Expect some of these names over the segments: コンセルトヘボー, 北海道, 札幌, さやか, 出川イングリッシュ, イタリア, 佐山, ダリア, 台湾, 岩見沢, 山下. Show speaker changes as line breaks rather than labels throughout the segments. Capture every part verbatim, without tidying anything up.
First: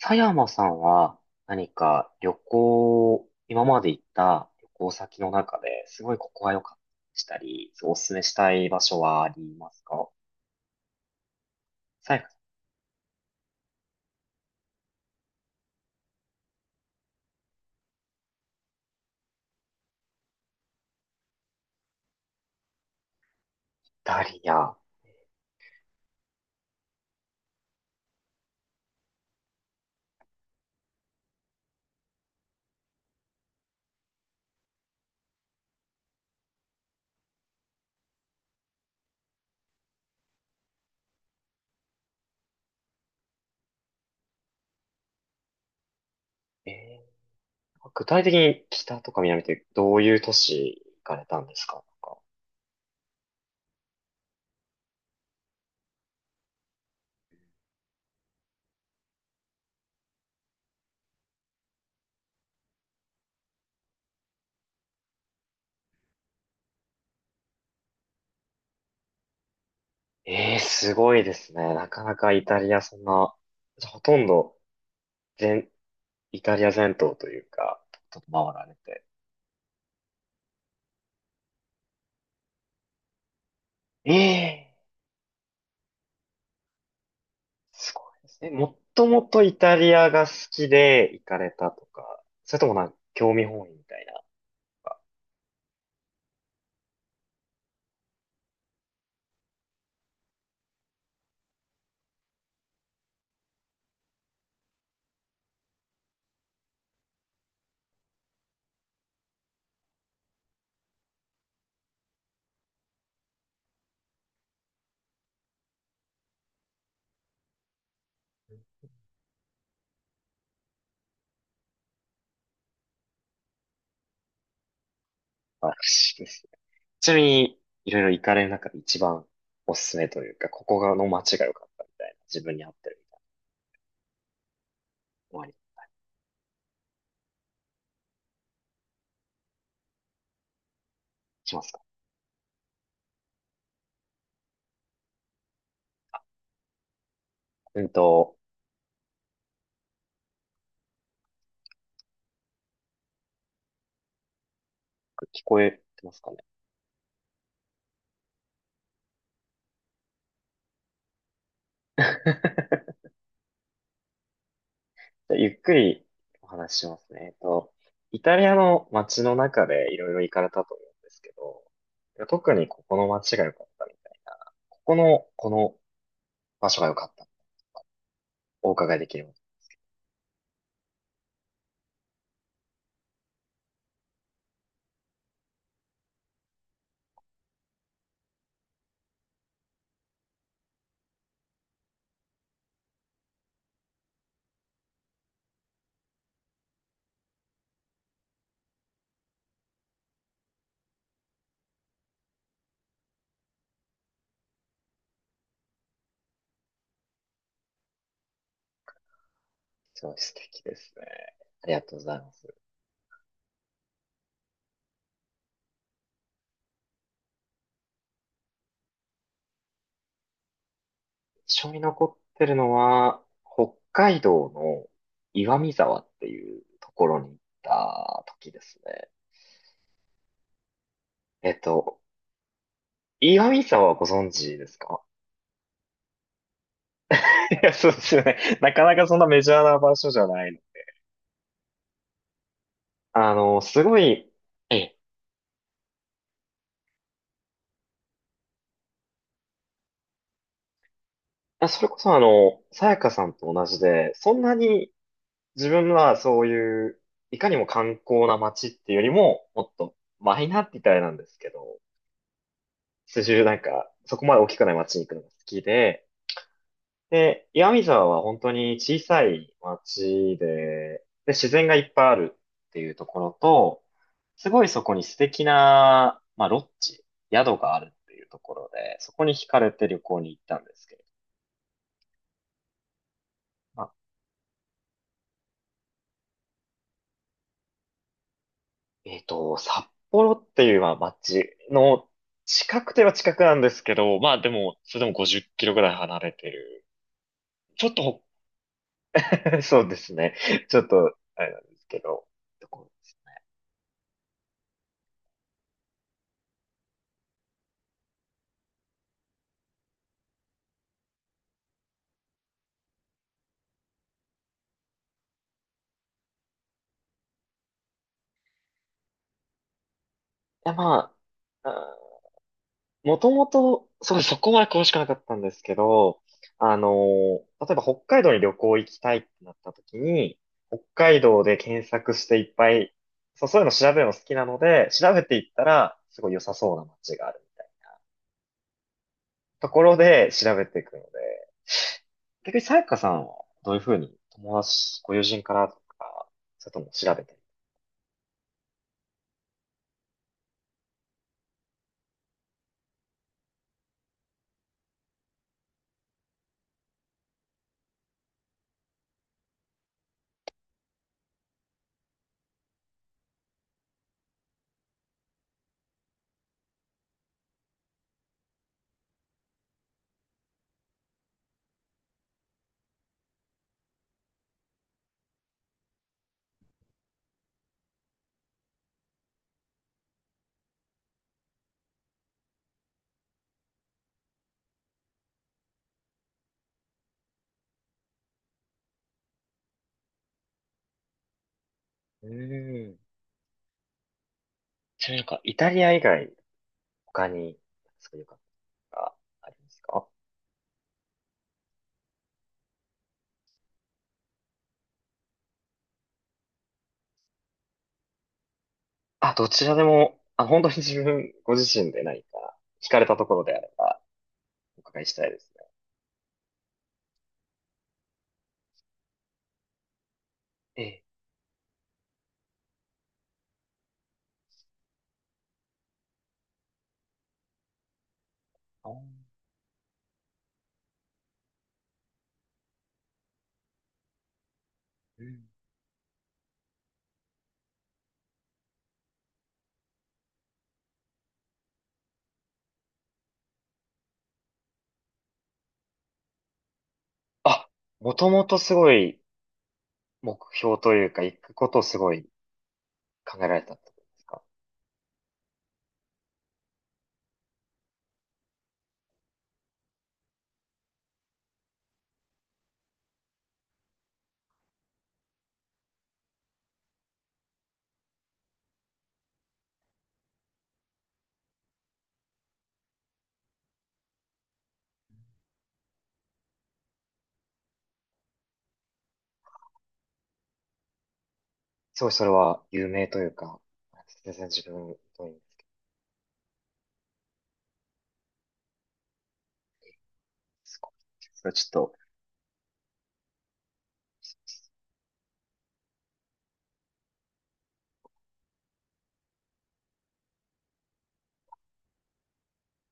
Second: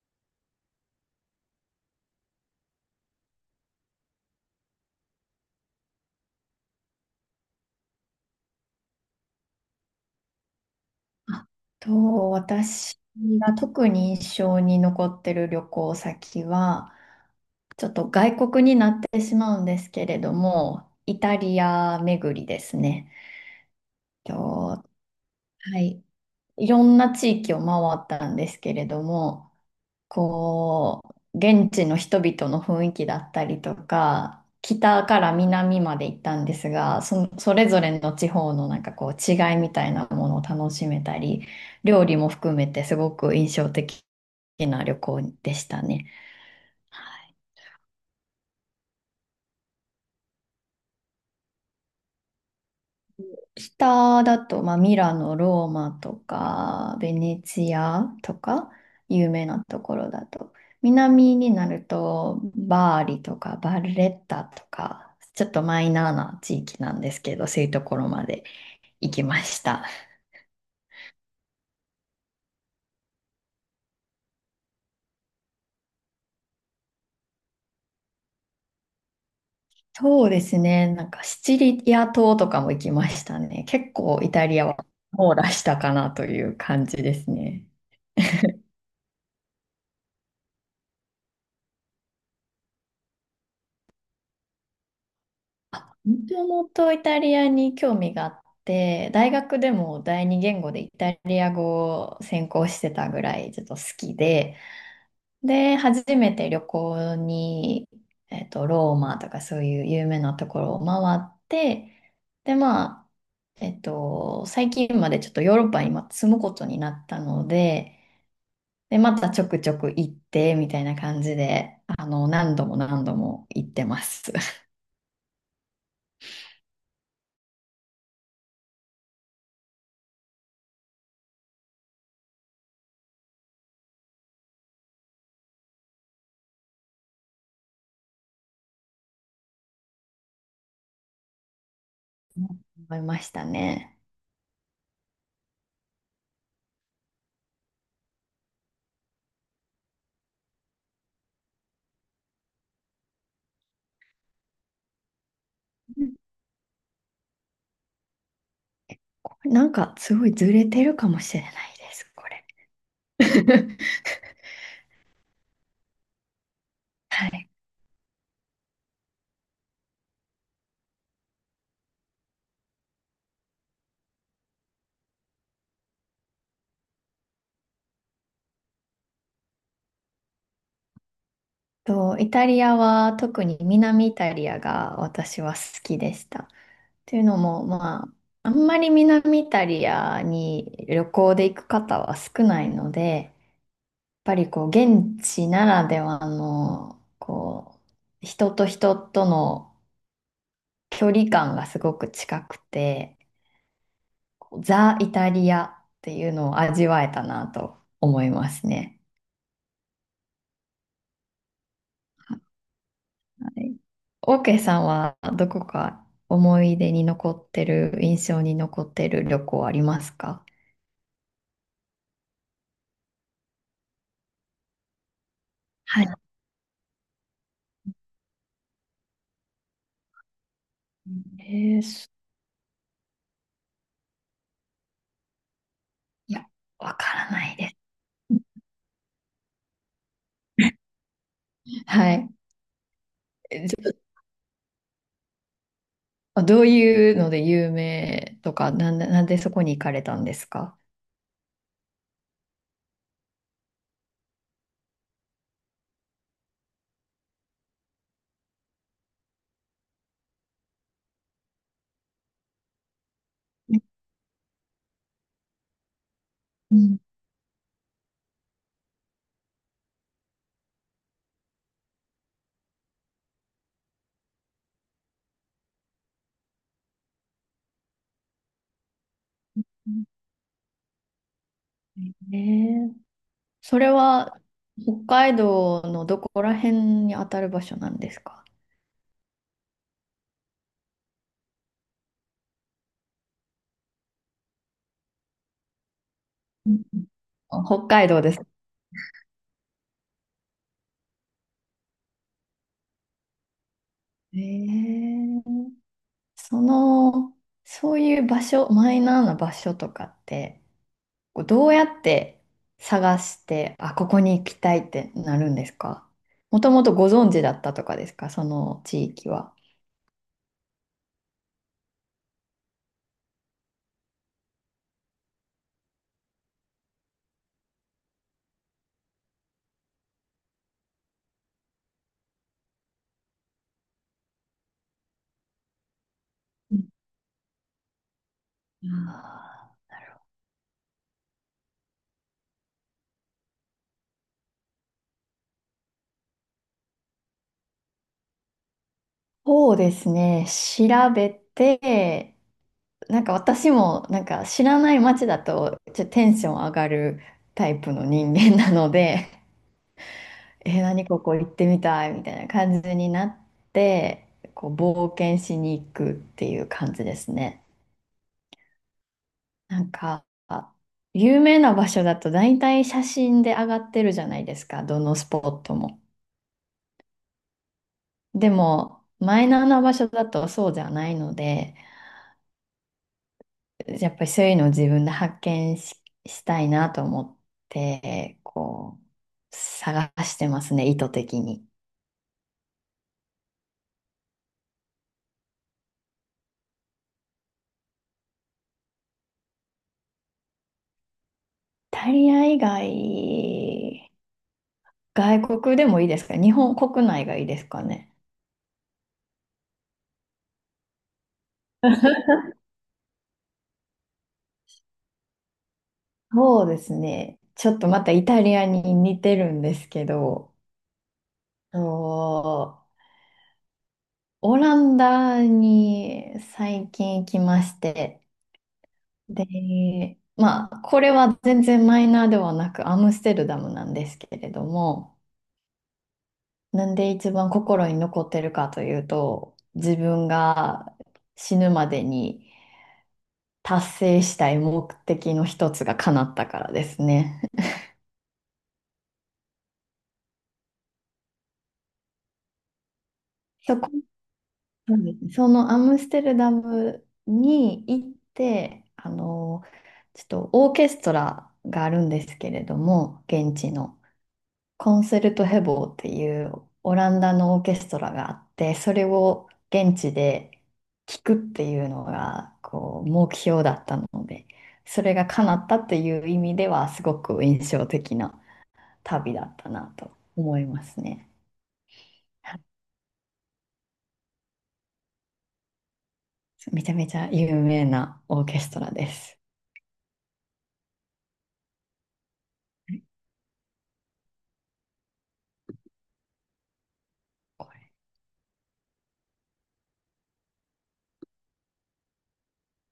佐山さんは何か旅行、今まで行った旅行先の中ですごいここは良かったしたり、すごいおすすめしたい場所はありますか？
あ
佐山
と、
さん、
私が特に印象に残ってる旅行先は、ちょっと外国になってしまうんですけれども、イタリア巡りですね。
ダリア。
はい。いろんな地域を回ったんですけれども、こう、現地の人々の雰囲気だったりとか、北から南まで行ったんですが、そ、それぞれの地方のなんかこう違いみたいなものを楽しめたり、料理も含めてすごく印象的な旅行でしたね。
え
は
ー、
い。
具体的に北とか南ってどういう都市行かれたんですか？なんか
下だと、まあ、ミラノ、ローマとか、ベネチアとか、有名なところだと。南になると、バーリとか、バルレッタとか、ちょっとマイナーな地域なんですけど、そういうところまで行きました。
えー、すごいですね。なかなかイタリアそんな、ほとんど全、イタリア全島というか、ちょっと回られて。
そうですね、なんかシチリア島とかも行きましたね。結
え
構イタリア
え、
は網羅したかなという感じですね。
すごいですね。もっともとイタリアが好きで行かれたとか、それともなんか興味本位みたいなのが
もともとイタリアに興味があって、大学でも第二言語でイタリア語を専攻してたぐらいちょっと好きで、で、初めて旅行に、えっと、ローマとかそういう有名なところを回って、で、まあ、えっと、最近までちょっとヨーロッパに今住むことになったので、で、またちょくちょく行ってみたいな感じで、あの、何度も何度も行ってます。
あるしですね。ちなみに、いろいろ行かれる中で一番おすすめというか、ここがの街が良かったみたいな、自分に合ってるみたいなのありしますか？
思いましたね。
うんと、聞こえてますかね？
これなんかすごいずれてるかもしれないで
じ
す、これ。
ゃ あゆっくりお話ししますね。
は
えっ
い。
と、イタリアの街の中でいろいろ行かれたと思うんですけど、特にここの街が良かったみたいな、ここの、この場所が良かったお伺いできるの、
と、イタリアは特に南イタリアが私は好きでした。というのも、まあ、あんまり南イタリアに旅行で行く方は少ないので、やっぱりこう、現地ならではの、こう、人と人との距離感がすごく近くて、こうザ・イタリアっていうのを味わえたなと思いますね。
すごい素敵ですね。ありがとうございます。
はい。オーケーさんはどこか思い出に残ってる、印象に残ってる旅行ありますか？
一緒に残ってるのは、北海道の岩見沢
は
っ
い。
ていうところに行った時ですね。えっ
えー、
と、
す、
岩見沢はご存知ですか？
いや、わから な
い
いで
や、
す。
そうですよね。なかなかそんなメジャーな場所じゃないの。
はい。
あの、
え、ち
す
ょ
ご
っ
い、ええ、
とどういうので有名とか、なんで、なんでそこに行かれたんですか？
あ、それこそあの、さやかさんと同じで、そんなに自分はそういう、いかにも観光な街っていうよりも、もっとマイナーって言ったらあれなんですけど、数十なんか、そこまで大きくない街に行くのが好きで、
うん。
で、岩見沢は本当に小さい街で、で、自然がいっぱいあるっていうところと、すごいそこに素敵な、まあ、ロッジ、宿があるっていうところで、そこに惹かれて旅行に行ったんですけれど、
えー、そ
ま
れ
あ、
は北海道のどこら辺に当たる場所なんですか？
えっと、札幌っていうまあ街の近くては近くなんですけど、まあでも、それでもごじゅっキロぐらい離れて
うん、
る。
あ、
ち
北
ょっ
海道
と
です。
そうですね。ちょっと、あれなんですけど。こう、
ええ、その、そういう場所、マイナーな場所とかって、こうどうやって探して、あ、ここに行きたいってなるんですか？もともとご存知だったとかですか、その地域は。
いや、まあ、あー、もともと、そう、そこまで詳しくなかったんですけど、あのー、例えば北海道に旅行行きたいってなった時に、北海道で検索していっぱい、そう、そういうの調べるの好きなので、調べていったら、すごい良さそ
う
うな
ん、
街があるみたいな
あ
と
ー、
ころで調べていくので、逆にさやかさんはどういうふうに友達、ご友人からとか、それとも調べてる。
そうですね、調べて、なんか私もなんか知らない街だとちょっとテンション上がるタイプの人間なので、えー、何ここ行ってみたいみたいな感じになって、こう冒険しに行くっていう感じですね。なんか、有名な場所だと大体写真で上がってるじゃないですか、どのスポットも。でも、マイナーな場所だとそうじゃないので、やっぱりそういうのを自分で発見し、したいなと思って、こう、探してますね、意図的に。イ
うーん、ちなみになんか、イタリア以外、他に、すごい良かったがありますか？
タリア以外、外国でもいいですか、日本国内がいいですかね？
あ、どちらでも、あ、本当に自分、ご自身で何か、惹かれたところであれば、お伺いしたいですね。
そうですね。ちょっとまたイタリアに似てるんですけど、
ええ。
と、オランダに最近行きまして、
あー、
で、まあ、これは全然マイナーではなくアムステルダムなんですけれども、
うん、
なんで一番心に残ってるかというと、自分が死ぬまでに達成したい目的の一つが叶ったからですね。
あ、もともとすごい、目標というか、行くことをすごい考えられた
そ
って
こ、
ことですか？
そうですね、そのアムステルダムに行って、あの、ちょっとオーケストラがあるんですけれども、現地のコンセルトヘボーっていうオランダのオーケストラがあって、それを現地で聴くっていうのがこう目標だったので、それが叶ったっていう意味ではすごく印象的な旅だったなと思いますね。
すごい、それ
は
は、
い、
有名というか、全然自分、どういうんで
めちゃめちゃ有名なオーケストラです。
すか？それはちょっと、
これ、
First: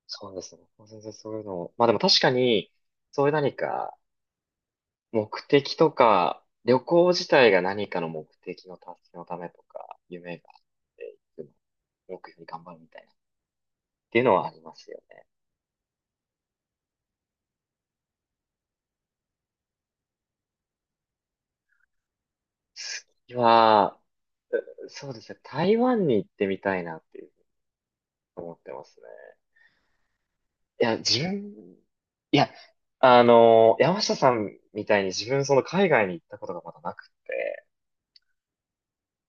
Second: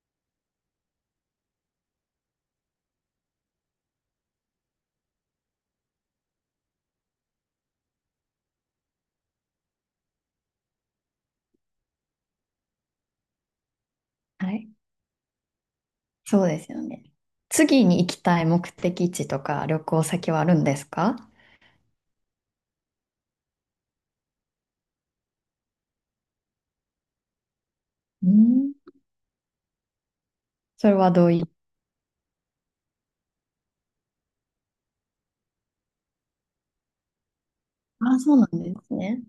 そうですね。全然そういうのを、まあでも確かに、そういう何か、目的とか、旅行自体が何かの目的の達成のためとか、夢があっていくの、目標に頑張るみたいな、っていうのは
は
あり
い、
ますよね。
そうですよね。次に行きたい目的地とか旅行先はあるんですか？
次は、う、そうですね、台湾に行ってみたいなっていうふうに
う
思って
ん。
ますね。い
それ
や、
は
自
どうい、
分、いや、あの、山下さんみたいに自分その海外に行ったことがまだなくて、
あ、そうなんですね。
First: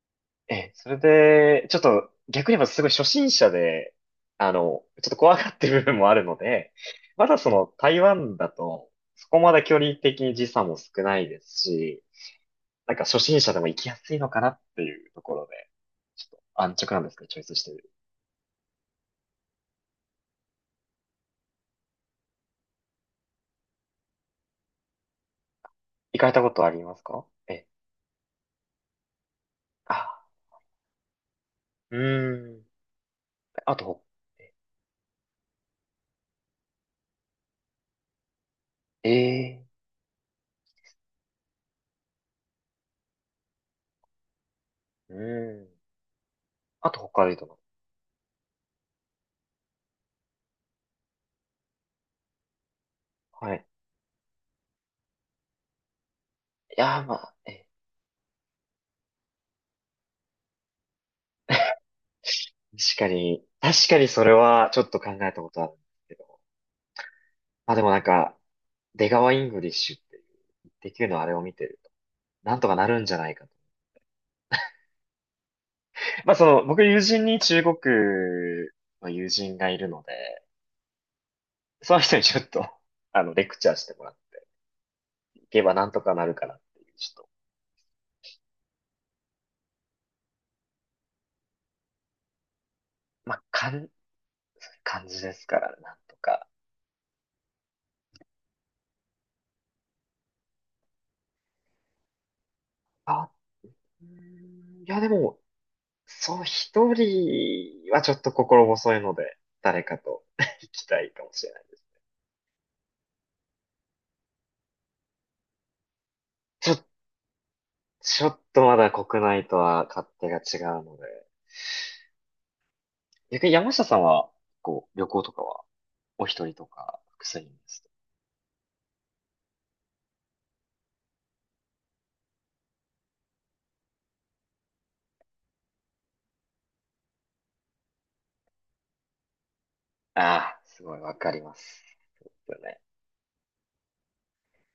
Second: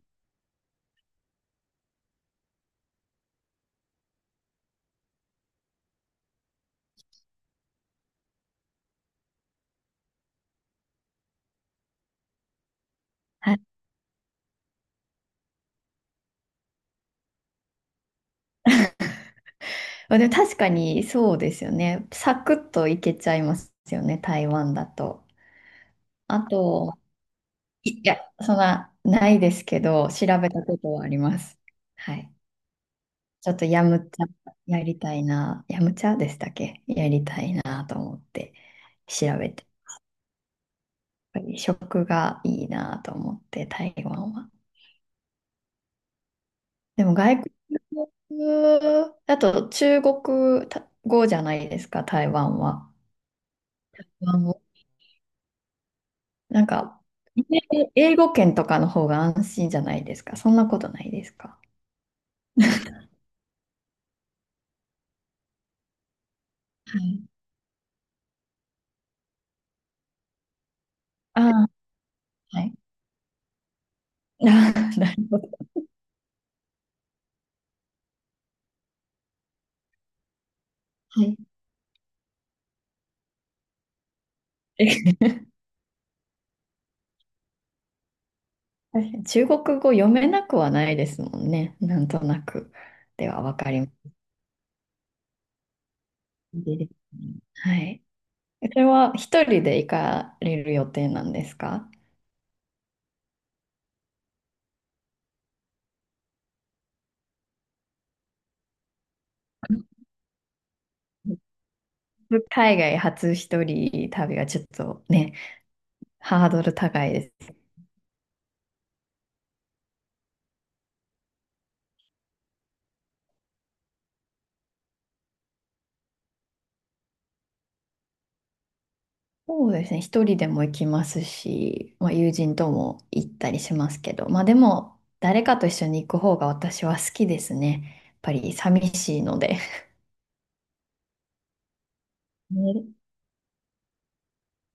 ええ、それで、ちょっと逆に言えばすごい初心者で、あの、ちょっと怖がってる部分もあるので、まだその台湾だと、そこまで距離的に時差も少ないですし、なんか初心者
は
で
い。
も行きやすいのかなっていうところで、ちょっと安直なんですけど、チョイスしてる。
まあでも確かにそうですよね。サクッと行けちゃいますよね、台湾だと。
行かれ
あ
たことあり
と、
ますか？ええ、
いいや、そんな、ないですけ
あ、
ど、調べたことはあります。
う
はい。
ーん。
ちょっと
あ
ヤ
と、
ムチャやりたいな、ヤムチャでしたっけ、やりたいなと思って
え
調べ
え、
て、やっぱり食がいいなと思って、台湾は。
うーん。あと
でも
北海
外
道
国、
の。
あと中国語じゃないですか、台湾は。あ
はい。
の、なん
いや
か、
ー、まあ、ええ、
英語圏とかの方が安心じゃないですか。そんなことないですか？
確かに、確かにそれはちょっと考えたことあるんですけど。
はい。
まあでもなんか、出川イングリッシュっていう、できるのあれ
あ
を見て
あ、
ると、なん
は
と
い。
かなるんじゃないかと。
ああ、なる
まあその、僕友人に中国の友人がいるので、
ほど。はい、
その人にちょっと、あの、レクチャーしてもらっ
え、
ていけばなんとかなるかなっていう、ちょっと、
確かに中国語読めなくはないですもんね。なんとなくで
ま
は
あ、
分
か
かり
ん、
ます。
感じですからね、なんとか。
いいですね、はい。それは一人で行かれる予定なんですか？
あ、うーん、いやでも、そう、一人はちょっと心細いので、誰かと 行きたいかもしれない。
海外初一人旅はちょっとね、ハード
ち
ル
ょっ、
高いです。
ちょっとまだ国内とは勝手が違うので。逆に山下さんは、こう、旅行とかは、お一人とか、複数人ですと。
そうですね。一人でも行きますし、まあ、友人とも行ったりしますけど、まあでも、誰かと一緒に行く方が私は好きですね。やっぱり寂しいので。
ああ、すごいわかります。
ね。